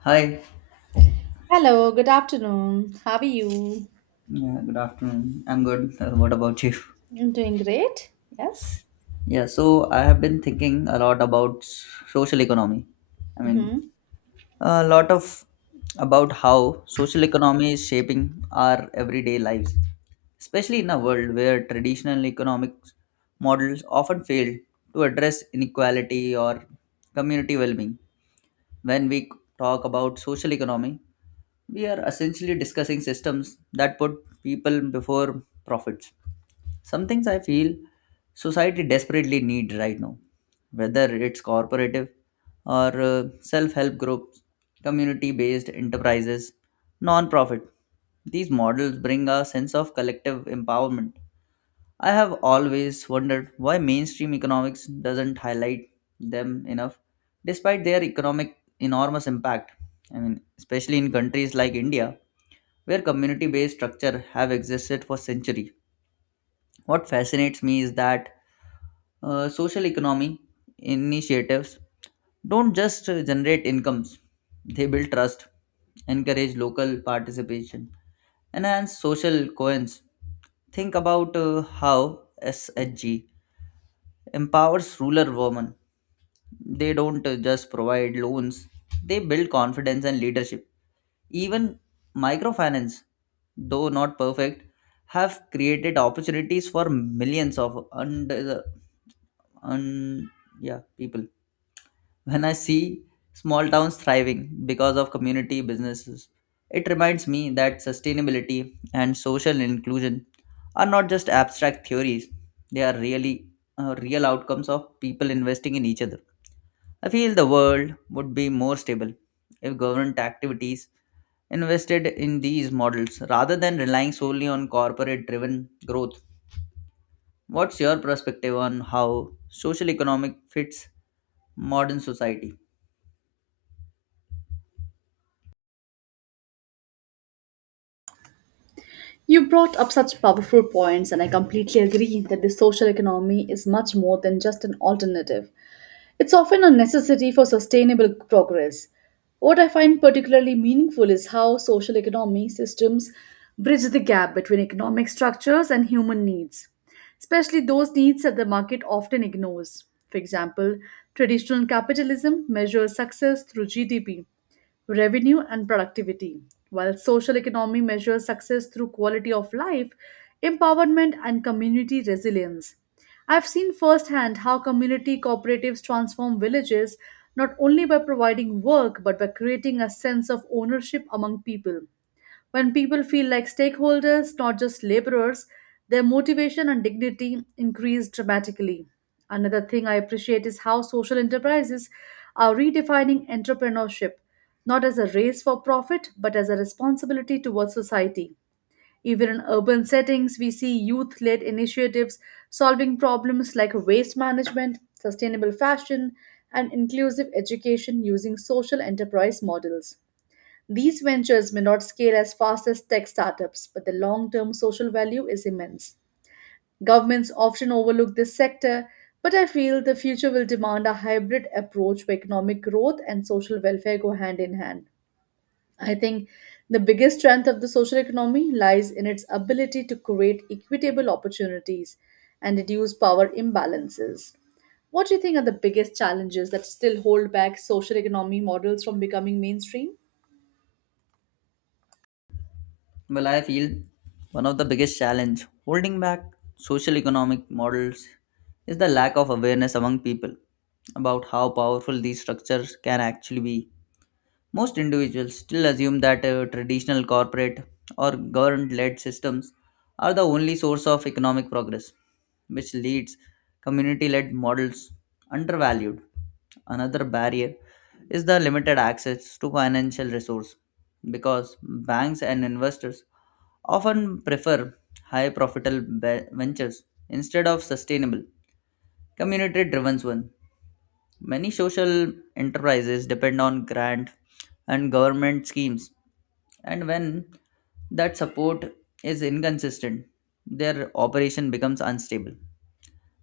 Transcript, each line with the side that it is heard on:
left: Hi.
right: Hello, good afternoon. How are you?
left: Yeah, good afternoon. I'm good. What about you?
right: I'm doing great. Yes.
left: Yeah, so I have been thinking a lot about social economy. I mean,
right: Mm-hmm.
left: a lot of about how social economy is shaping our everyday lives, especially in a world where traditional economic models often fail to address inequality or community well-being. When we talk about social economy, we are essentially discussing systems that put people before profits. Some things I feel society desperately need right now, whether it's corporative or self-help groups, community-based enterprises, non-profit. These models bring a sense of collective empowerment. I have always wondered why mainstream economics doesn't highlight them enough, despite their economic enormous impact. I mean, especially in countries like India, where community-based structure have existed for centuries. What fascinates me is that social economy initiatives don't just generate incomes, they build trust, encourage local participation, enhance social coins. Think about how SHG empowers rural women. They don't just provide loans, they build confidence and leadership. Even microfinance, though not perfect, have created opportunities for millions of under the un, yeah, people. When I see small towns thriving because of community businesses, it reminds me that sustainability and social inclusion are not just abstract theories, they are really real outcomes of people investing in each other. I feel the world would be more stable if government activities invested in these models rather than relying solely on corporate driven growth. What's your perspective on how social economic fits modern society?
right: You brought up such powerful points, and I completely agree that the social economy is much more than just an alternative. It's often a necessity for sustainable progress. What I find particularly meaningful is how social economy systems bridge the gap between economic structures and human needs, especially those needs that the market often ignores. For example, traditional capitalism measures success through GDP revenue and productivity, while social economy measures success through quality of life, empowerment, and community resilience. I've seen firsthand how community cooperatives transform villages not only by providing work but by creating a sense of ownership among people. When people feel like stakeholders, not just laborers, their motivation and dignity increase dramatically. Another thing I appreciate is how social enterprises are redefining entrepreneurship, not as a race for profit, but as a responsibility towards society. Even in urban settings, we see youth led initiatives solving problems like waste management, sustainable fashion, and inclusive education using social enterprise models. These ventures may not scale as fast as tech startups, but the long term social value is immense. Governments often overlook this sector, but I feel the future will demand a hybrid approach where economic growth and social welfare go hand in hand. I think the biggest strength of the social economy lies in its ability to create equitable opportunities and reduce power imbalances. What do you think are the biggest challenges that still hold back social economy models from becoming mainstream?
left: Well, I feel one of the biggest challenge holding back social economic models is the lack of awareness among people about how powerful these structures can actually be. Most individuals still assume that traditional corporate or government led systems are the only source of economic progress, which leads community led models undervalued. Another barrier is the limited access to financial resource because banks and investors often prefer high profitable ventures instead of sustainable community driven ones. Many social enterprises depend on grant and government schemes, and when that support is inconsistent, their operation becomes unstable.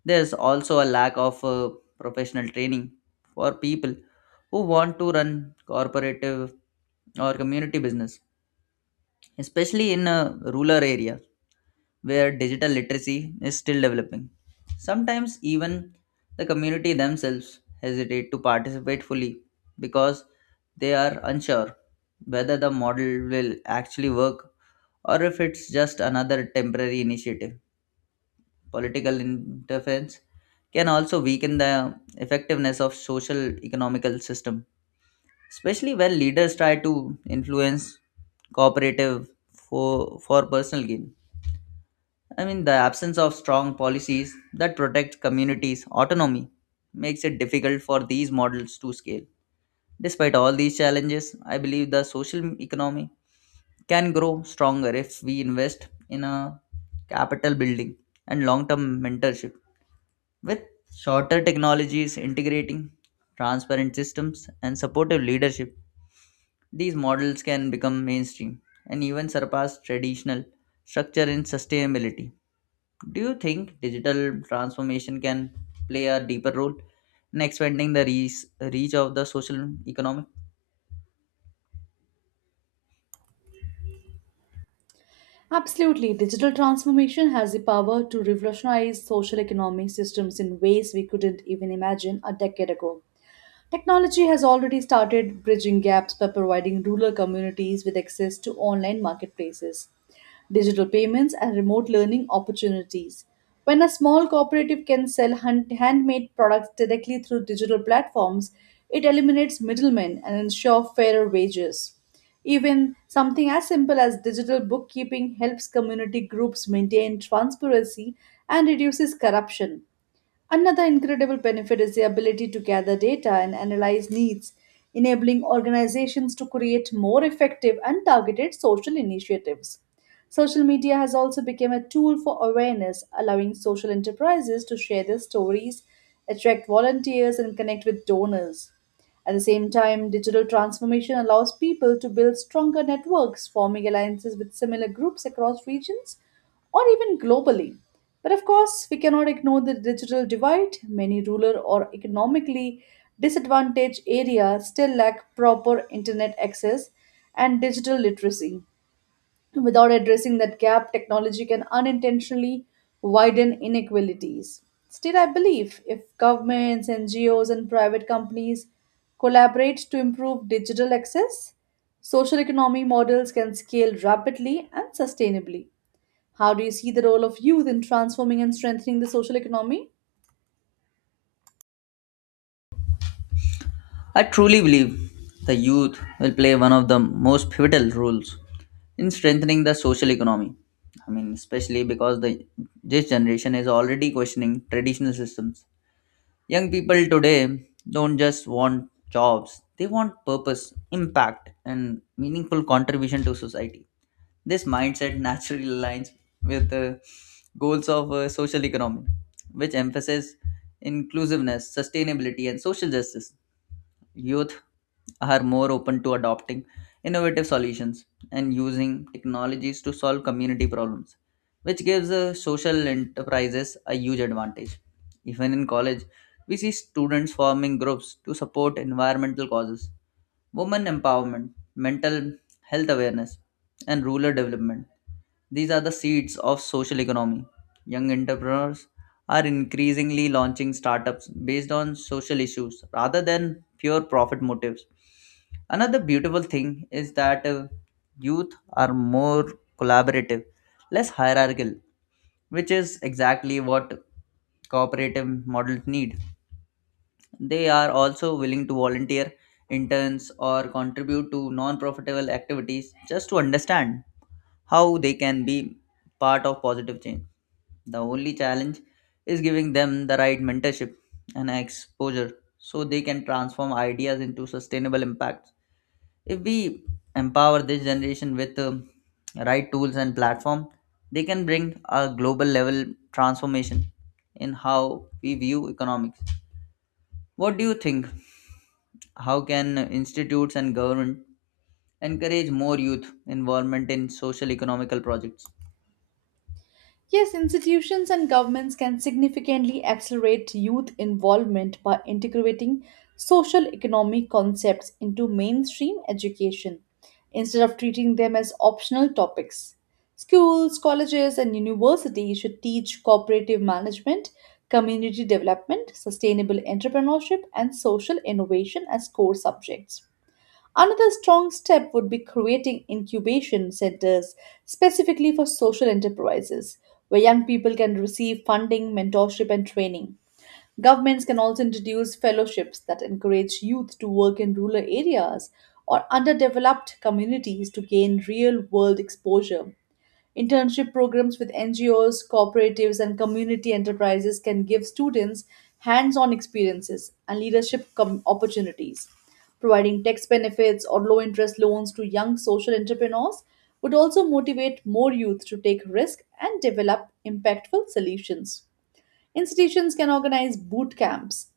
left: There's also a lack of professional training for people who want to run corporative or community business, especially in rural areas where digital literacy is still developing. Sometimes even the community themselves hesitate to participate fully because they are unsure whether the model will actually work or if it's just another temporary initiative. Political interference can also weaken the effectiveness of social economical system, especially when leaders try to influence cooperative for personal gain. I mean, the absence of strong policies that protect communities' autonomy makes it difficult for these models to scale. Despite all these challenges, I believe the social economy can grow stronger if we invest in a capital building and long term mentorship. With shorter technologies integrating, transparent systems, and supportive leadership, these models can become mainstream and even surpass traditional structure in sustainability. Do you think digital transformation can play a deeper role in expanding the reach of the social economy?
right: Absolutely. Digital transformation has the power to revolutionize social economic systems in ways we couldn't even imagine a decade ago. Technology has already started bridging gaps by providing rural communities with access to online marketplaces, digital payments, and remote learning opportunities. When a small cooperative can sell handmade products directly through digital platforms, it eliminates middlemen and ensures fairer wages. Even something as simple as digital bookkeeping helps community groups maintain transparency and reduces corruption. Another incredible benefit is the ability to gather data and analyze needs, enabling organizations to create more effective and targeted social initiatives. Social media has also become a tool for awareness, allowing social enterprises to share their stories, attract volunteers, and connect with donors. At the same time, digital transformation allows people to build stronger networks, forming alliances with similar groups across regions or even globally. But of course, we cannot ignore the digital divide. Many rural or economically disadvantaged areas still lack proper internet access and digital literacy. Without addressing that gap, technology can unintentionally widen inequalities. Still, I believe if governments, NGOs, and private companies collaborate to improve digital access, social economy models can scale rapidly and sustainably. How do you see the role of youth in transforming and strengthening the social economy?
left: I truly believe the youth will play one of the most pivotal roles in strengthening the social economy. I mean, especially because the this generation is already questioning traditional systems. Young people today don't just want jobs; they want purpose, impact, and meaningful contribution to society. This mindset naturally aligns with the goals of social economy, which emphasize inclusiveness, sustainability, and social justice. Youth are more open to adopting innovative solutions and using technologies to solve community problems, which gives social enterprises a huge advantage. Even in college, we see students forming groups to support environmental causes, women empowerment, mental health awareness, and rural development. These are the seeds of social economy. Young entrepreneurs are increasingly launching startups based on social issues rather than pure profit motives. Another beautiful thing is that youth are more collaborative, less hierarchical, which is exactly what cooperative models need. They are also willing to volunteer, interns, or contribute to non profitable activities just to understand how they can be part of positive change. The only challenge is giving them the right mentorship and exposure so they can transform ideas into sustainable impacts. If we empower this generation with right tools and platform, they can bring a global level transformation in how we view economics. What do you think? How can institutes and government encourage more youth involvement in social economical projects?
right: Yes, institutions and governments can significantly accelerate youth involvement by integrating social economic concepts into mainstream education instead of treating them as optional topics. Schools, colleges, and universities should teach cooperative management, community development, sustainable entrepreneurship, and social innovation as core subjects. Another strong step would be creating incubation centers specifically for social enterprises, where young people can receive funding, mentorship, and training. Governments can also introduce fellowships that encourage youth to work in rural areas or underdeveloped communities to gain real world exposure. Internship programs with NGOs, cooperatives, and community enterprises can give students hands on experiences and leadership opportunities. Providing tax benefits or low interest loans to young social entrepreneurs would also motivate more youth to take risks and develop impactful solutions. Institutions can organize boot camps,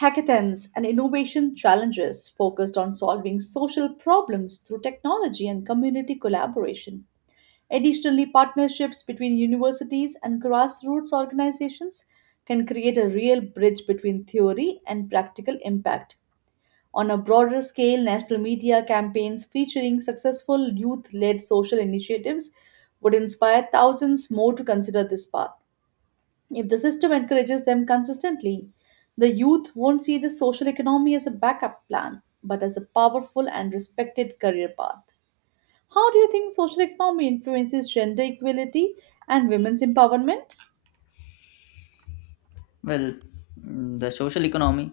right: hackathons, and innovation challenges focused on solving social problems through technology and community collaboration. Additionally, partnerships between universities and grassroots organizations can create a real bridge between theory and practical impact. On a broader scale, national media campaigns featuring successful youth led social initiatives would inspire thousands more to consider this path. If the system encourages them consistently, the youth won't see the social economy as a backup plan, but as a powerful and respected career path. How do you think social economy influences gender equality and women's empowerment?
left: Well, the social economy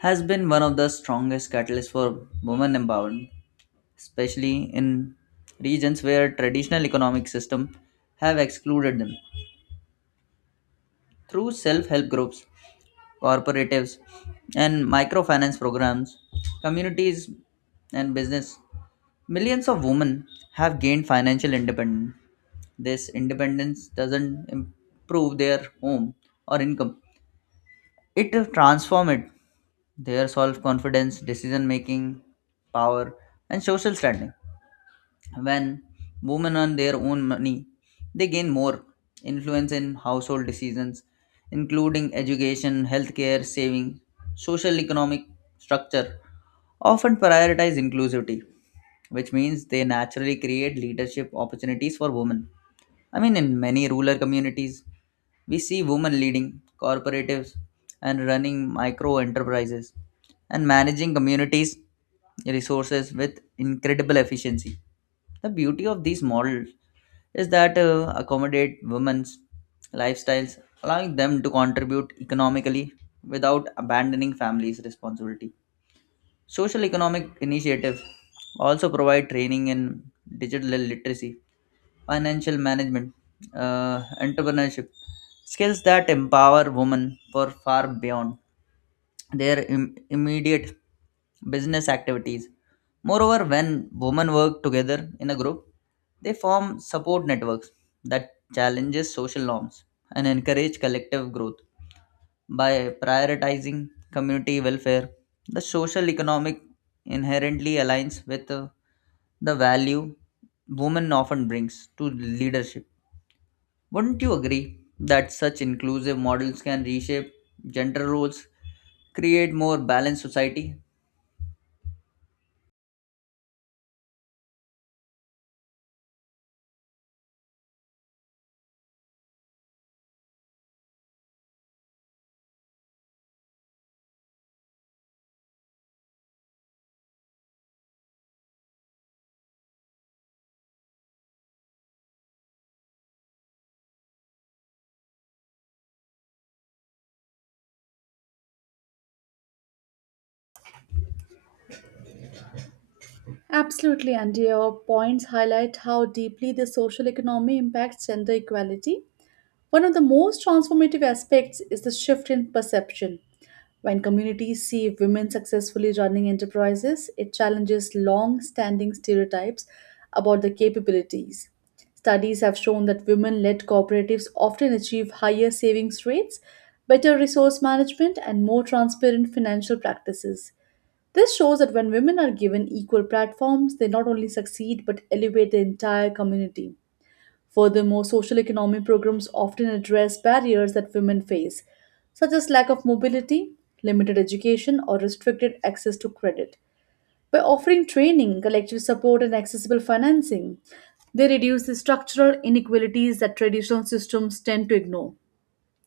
left: has been one of the strongest catalysts for women empowerment, especially in regions where traditional economic systems have excluded them. Through self-help groups, cooperatives, and microfinance programs, communities and business, millions of women have gained financial independence. This independence doesn't improve their home or income; it transforms it their self confidence, decision making, power, and social standing. When women earn their own money, they gain more influence in household decisions, including education, healthcare, saving, social economic structure. Often prioritize inclusivity, which means they naturally create leadership opportunities for women. I mean, in many rural communities, we see women leading cooperatives and running micro enterprises and managing communities' resources with incredible efficiency. The beauty of these models is that accommodate women's lifestyles, allowing them to contribute economically without abandoning families' responsibility. Social economic initiatives also provide training in digital literacy financial management, entrepreneurship, skills that empower women for far beyond their immediate business activities. Moreover, when women work together in a group, they form support networks that challenges social norms and encourage collective growth by prioritizing community welfare. The social economic inherently aligns with the value women often brings to leadership. Wouldn't you agree that such inclusive models can reshape gender roles, create more balanced society?
right: Absolutely, and your points highlight how deeply the social economy impacts gender equality. One of the most transformative aspects is the shift in perception. When communities see women successfully running enterprises, it challenges long standing stereotypes about their capabilities. Studies have shown that women led cooperatives often achieve higher savings rates, better resource management, and more transparent financial practices. This shows that when women are given equal platforms, they not only succeed but elevate the entire community. Furthermore, social economy programs often address barriers that women face, such as lack of mobility, limited education, or restricted access to credit. By offering training, collective support, and accessible financing, they reduce the structural inequalities that traditional systems tend to ignore.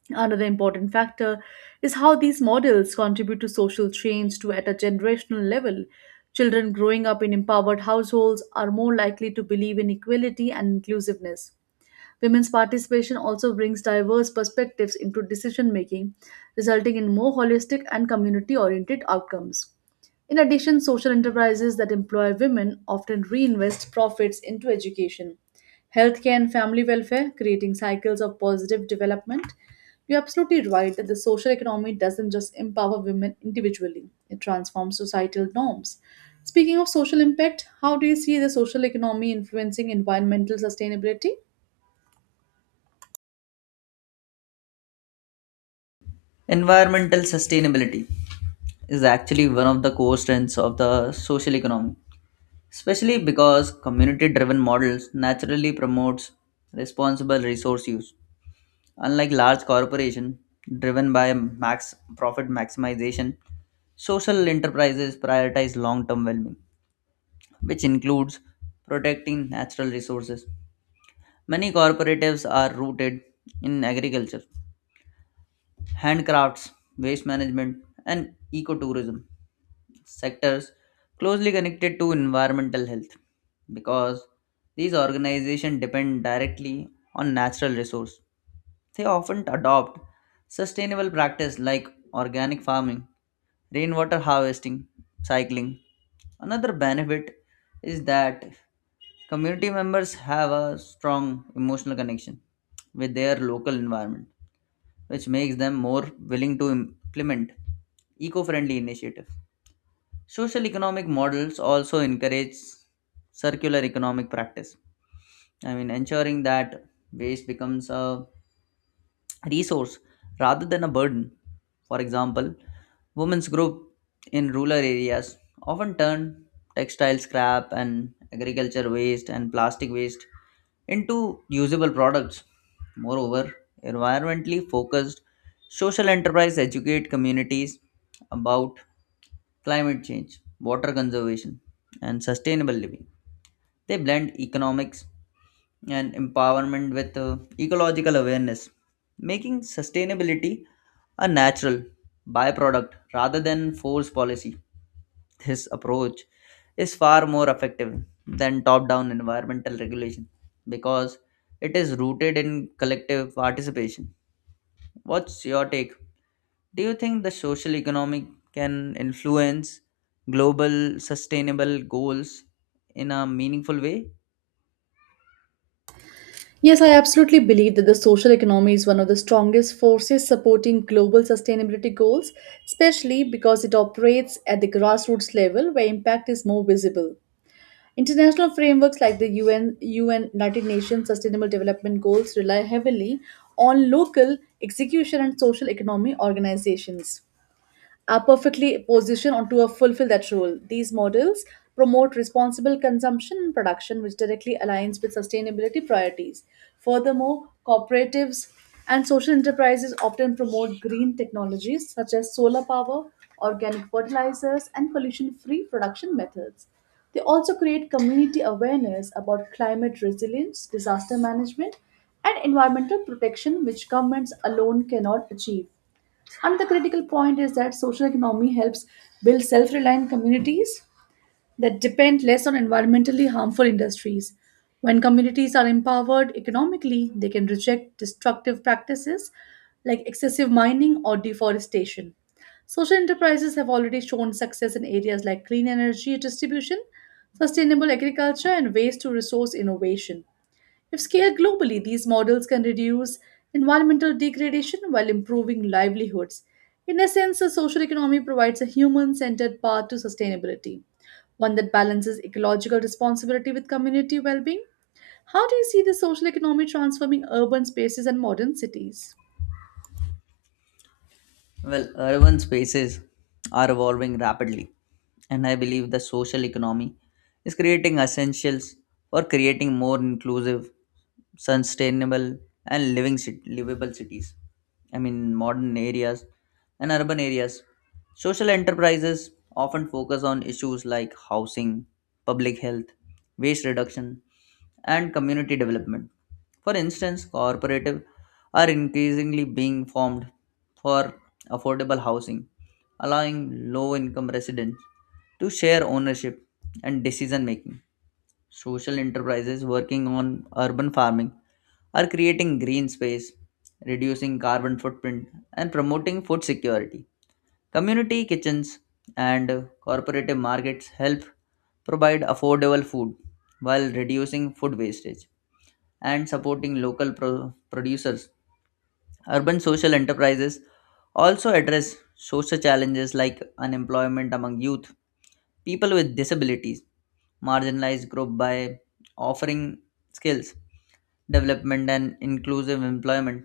right: Another important factor is how these models contribute to social change to at a generational level. Children growing up in empowered households are more likely to believe in equality and inclusiveness. Women's participation also brings diverse perspectives into decision making, resulting in more holistic and community oriented outcomes. In addition, social enterprises that employ women often reinvest profits into education, healthcare, and family welfare, creating cycles of positive development. You're absolutely right that the social economy doesn't just empower women individually, it transforms societal norms. Speaking of social impact, how do you see the social economy influencing environmental sustainability?
left: Environmental sustainability is actually one of the core strengths of the social economy, especially because community-driven models naturally promotes responsible resource use. Unlike large corporation driven by max profit maximization, social enterprises prioritize long-term well-being, which includes protecting natural resources. Many cooperatives are rooted in agriculture, handcrafts, waste management, and ecotourism sectors closely connected to environmental health because these organizations depend directly on natural resources. They often adopt sustainable practices like organic farming, rainwater harvesting, cycling. Another benefit is that community members have a strong emotional connection with their local environment, which makes them more willing to implement eco friendly initiatives. Social economic models also encourage circular economic practice. I mean, ensuring that waste becomes a resource rather than a burden. For example, women's group in rural areas often turn textile scrap and agriculture waste and plastic waste into usable products. Moreover, environmentally focused social enterprise educate communities about climate change, water conservation, and sustainable living. They blend economics and empowerment with ecological awareness, making sustainability a natural byproduct rather than forced policy. This approach is far more effective than top down environmental regulation because it is rooted in collective participation. What's your take? Do you think the social economic can influence global sustainable goals in a meaningful way?
right: Yes, I absolutely believe that the social economy is one of the strongest forces supporting global sustainability goals, especially because it operates at the grassroots level where impact is more visible. International frameworks like the UN United Nations Sustainable Development Goals rely heavily on local execution and social economy organizations are perfectly positioned on to fulfill that role. These models promote responsible consumption and production, which directly aligns with sustainability priorities. Furthermore, cooperatives and social enterprises often promote green technologies such as solar power, organic fertilizers, and pollution free production methods. They also create community awareness about climate resilience, disaster management, and environmental protection, which governments alone cannot achieve. Another critical point is that social economy helps build self-reliant communities that depend less on environmentally harmful industries. When communities are empowered economically, they can reject destructive practices like excessive mining or deforestation. Social enterprises have already shown success in areas like clean energy distribution, sustainable agriculture, and waste to resource innovation. If scaled globally, these models can reduce environmental degradation while improving livelihoods. In essence, a social economy provides a human centered path to sustainability, one that balances ecological responsibility with community well being. How do you see the social economy transforming urban spaces and modern cities?
left: Well, urban spaces are evolving rapidly, and I believe the social economy is creating essentials for creating more inclusive, sustainable, and livable cities. I mean, modern areas and urban areas. Social enterprises often focus on issues like housing, public health, waste reduction, and community development. For instance, cooperative are increasingly being formed for affordable housing, allowing low income residents to share ownership and decision making. Social enterprises working on urban farming are creating green space, reducing carbon footprint, and promoting food security. Community kitchens and cooperative markets help provide affordable food while reducing food wastage and supporting local producers. Urban social enterprises also address social challenges like unemployment among youth, people with disabilities, marginalized groups by offering skills, development, and inclusive employment.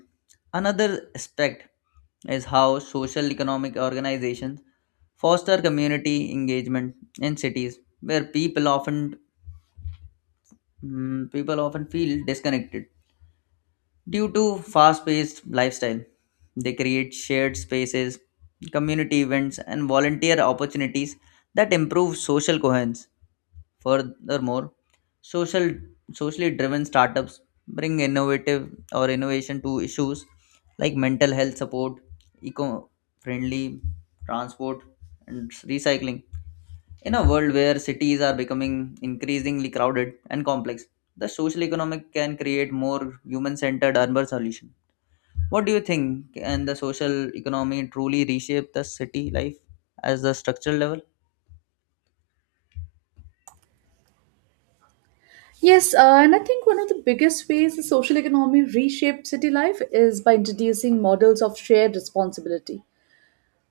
left: Another aspect is how social economic organizations foster community engagement in cities where people often feel disconnected. Due to fast paced lifestyle, they create shared spaces, community events, and volunteer opportunities that improve social coherence. Furthermore, social, socially driven startups bring innovative or innovation to issues like mental health support, eco friendly transport, and recycling. In a world where cities are becoming increasingly crowded and complex, the social economic can create more human centered urban solutions. What do you think? Can the social economy truly reshape the city life as the structural level?
right: Yes, and I think one of the biggest ways the social economy reshaped city life is by introducing models of shared responsibility.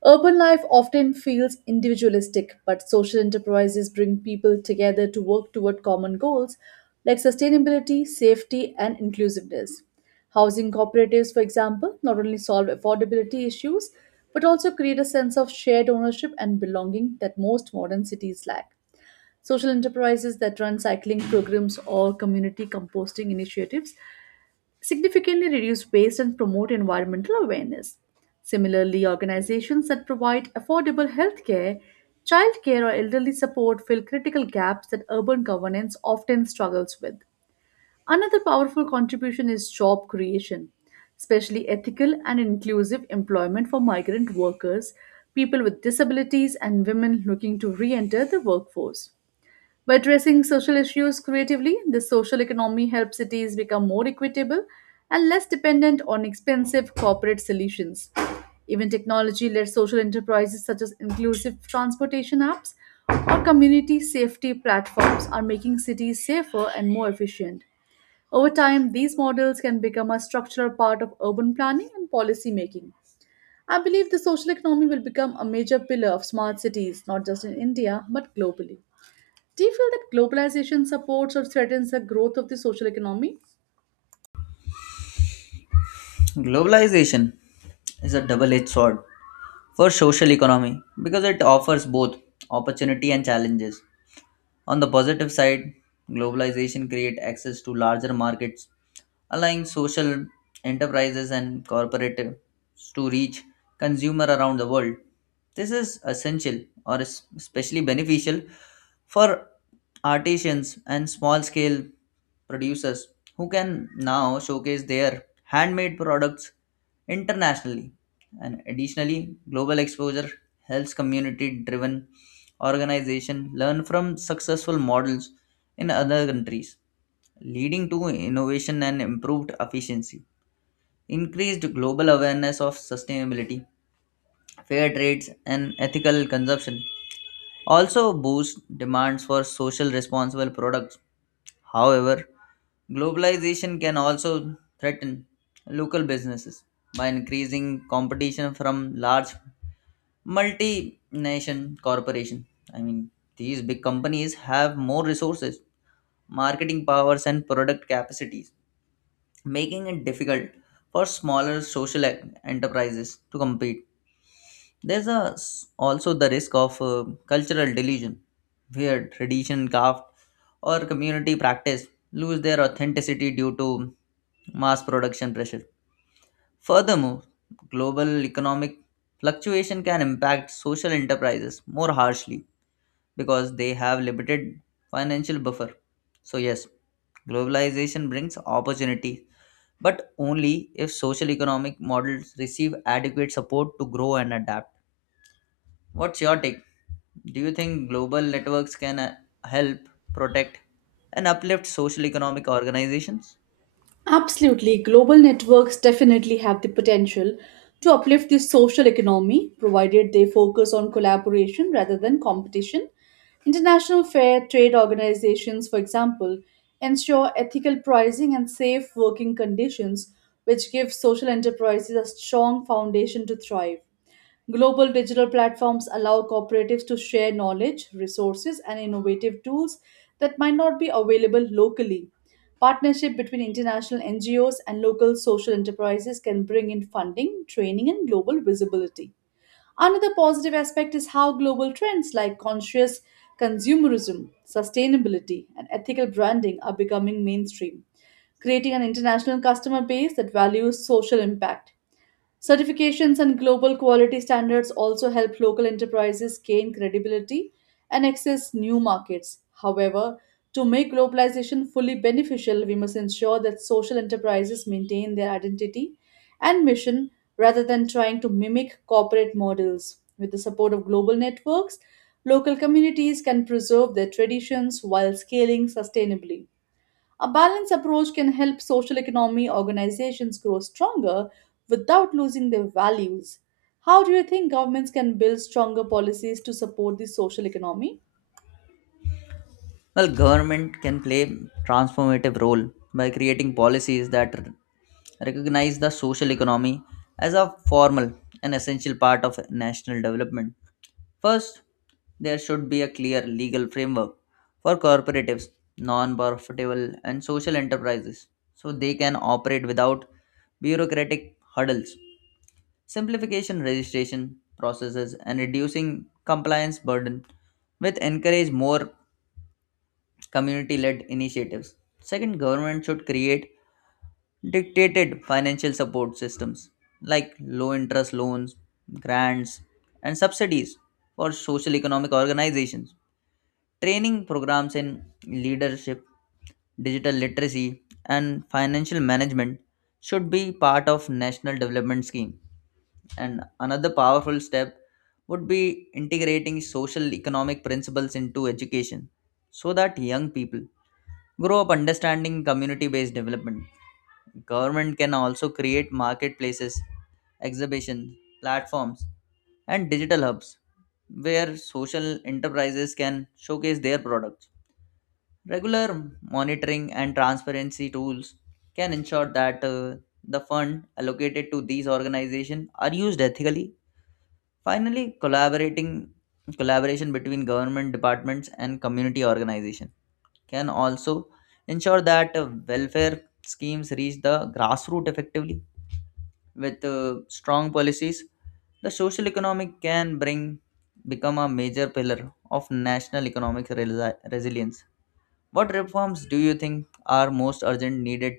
right: Urban life often feels individualistic, but social enterprises bring people together to work toward common goals like sustainability, safety, and inclusiveness. Housing cooperatives, for example, not only solve affordability issues but also create a sense of shared ownership and belonging that most modern cities lack. Social enterprises that run cycling programs or community composting initiatives significantly reduce waste and promote environmental awareness. Similarly, organizations that provide affordable healthcare, childcare, or elderly support fill critical gaps that urban governance often struggles with. Another powerful contribution is job creation, especially ethical and inclusive employment for migrant workers, people with disabilities, and women looking to re enter the workforce. By addressing social issues creatively, the social economy helps cities become more equitable and less dependent on expensive corporate solutions. Even technology led social enterprises such as inclusive transportation apps or community safety platforms are making cities safer and more efficient. Over time, these models can become a structural part of urban planning and policy making. I believe the social economy will become a major pillar of smart cities, not just in India, but globally. Do you feel that globalization supports or threatens the growth of the social economy?
left: Globalization is a double-edged sword for social economy because it offers both opportunity and challenges. On the positive side, globalization creates access to larger markets, allowing social enterprises and corporates to reach consumer around the world. This is essential or is especially beneficial for artisans and small scale producers who can now showcase their handmade products internationally. And additionally, global exposure helps community driven organizations learn from successful models in other countries, leading to innovation and improved efficiency. Increased global awareness of sustainability, fair trades, and ethical consumption also boost demands for social responsible products. However, globalization can also threaten local businesses by increasing competition from large multinational corporations. I mean, these big companies have more resources, marketing powers, and product capacities, making it difficult for smaller social enterprises to compete. There's a, also the risk of cultural delusion, where tradition, craft, or community practice lose their authenticity due to mass production pressure. Furthermore, global economic fluctuation can impact social enterprises more harshly because they have limited financial buffer. So yes, globalization brings opportunity, but only if social economic models receive adequate support to grow and adapt. What's your take? Do you think global networks can help protect and uplift social economic organizations?
right: Absolutely. Global networks definitely have the potential to uplift the social economy, provided they focus on collaboration rather than competition. International fair trade organizations, for example, ensure ethical pricing and safe working conditions, which give social enterprises a strong foundation to thrive. Global digital platforms allow cooperatives to share knowledge, resources, and innovative tools that might not be available locally. Partnership between international NGOs and local social enterprises can bring in funding, training, and global visibility. Another positive aspect is how global trends like conscious consumerism, sustainability, and ethical branding are becoming mainstream, creating an international customer base that values social impact. Certifications and global quality standards also help local enterprises gain credibility and access new markets. However, to make globalization fully beneficial, we must ensure that social enterprises maintain their identity and mission rather than trying to mimic corporate models. With the support of global networks, local communities can preserve their traditions while scaling sustainably. A balanced approach can help social economy organizations grow stronger without losing their values. How do you think governments can build stronger policies to support the social economy?
left: Well, government can play transformative role by creating policies that recognize the social economy as a formal and essential part of national development. First, there should be a clear legal framework for cooperatives, non-profitable and social enterprises so they can operate without bureaucratic hurdles. Simplification registration processes and reducing compliance burden with encourage more community-led initiatives. Second, government should create dictated financial support systems like low interest loans, grants, and subsidies for social economic organizations. Training programs in leadership, digital literacy, and financial management should be part of national development scheme and another powerful step would be integrating social economic principles into education so that young people grow up understanding community based development. Government can also create marketplaces, exhibitions, platforms, and digital hubs where social enterprises can showcase their products. Regular monitoring and transparency tools can ensure that the fund allocated to these organizations are used ethically. Finally, collaborating collaboration between government departments and community organization can also ensure that welfare schemes reach the grassroots effectively. With strong policies, the social economic can bring become a major pillar of national economic resilience. What reforms do you think are most urgent needed?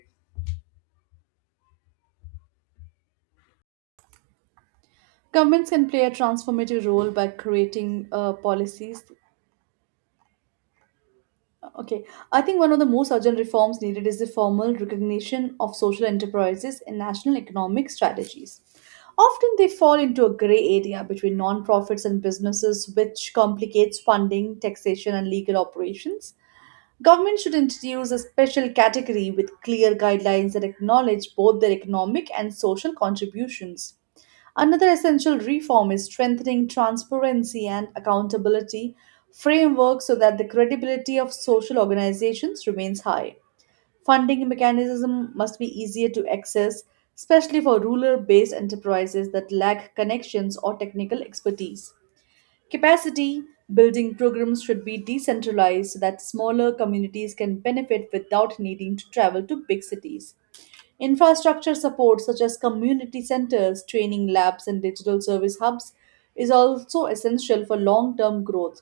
right: Governments can play a transformative role by creating policies. Okay, I think one of the most urgent reforms needed is the formal recognition of social enterprises in national economic strategies. Often they fall into a gray area between non-profits and businesses, which complicates funding, taxation, and legal operations. Government should introduce a special category with clear guidelines that acknowledge both their economic and social contributions. Another essential reform is strengthening transparency and accountability framework so that the credibility of social organizations remains high. Funding mechanism must be easier to access, especially for rural based enterprises that lack connections or technical expertise. Capacity building programs should be decentralized so that smaller communities can benefit without needing to travel to big cities. Infrastructure support, such as community centers, training labs, and digital service hubs, is also essential for long term growth.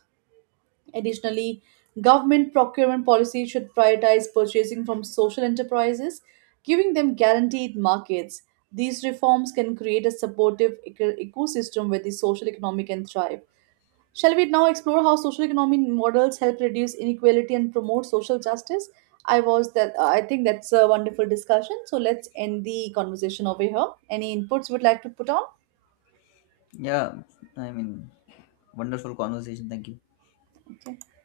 right: Additionally, government procurement policy should prioritize purchasing from social enterprises, giving them guaranteed markets. These reforms can create a supportive ecosystem where the social economy can thrive. Shall we now explore how social economy models help reduce inequality and promote social justice? I think that's a wonderful discussion. So let's end the conversation over here. Any inputs you would like to put on?
left: Yeah, I mean, wonderful conversation. Thank you.
right: Okay.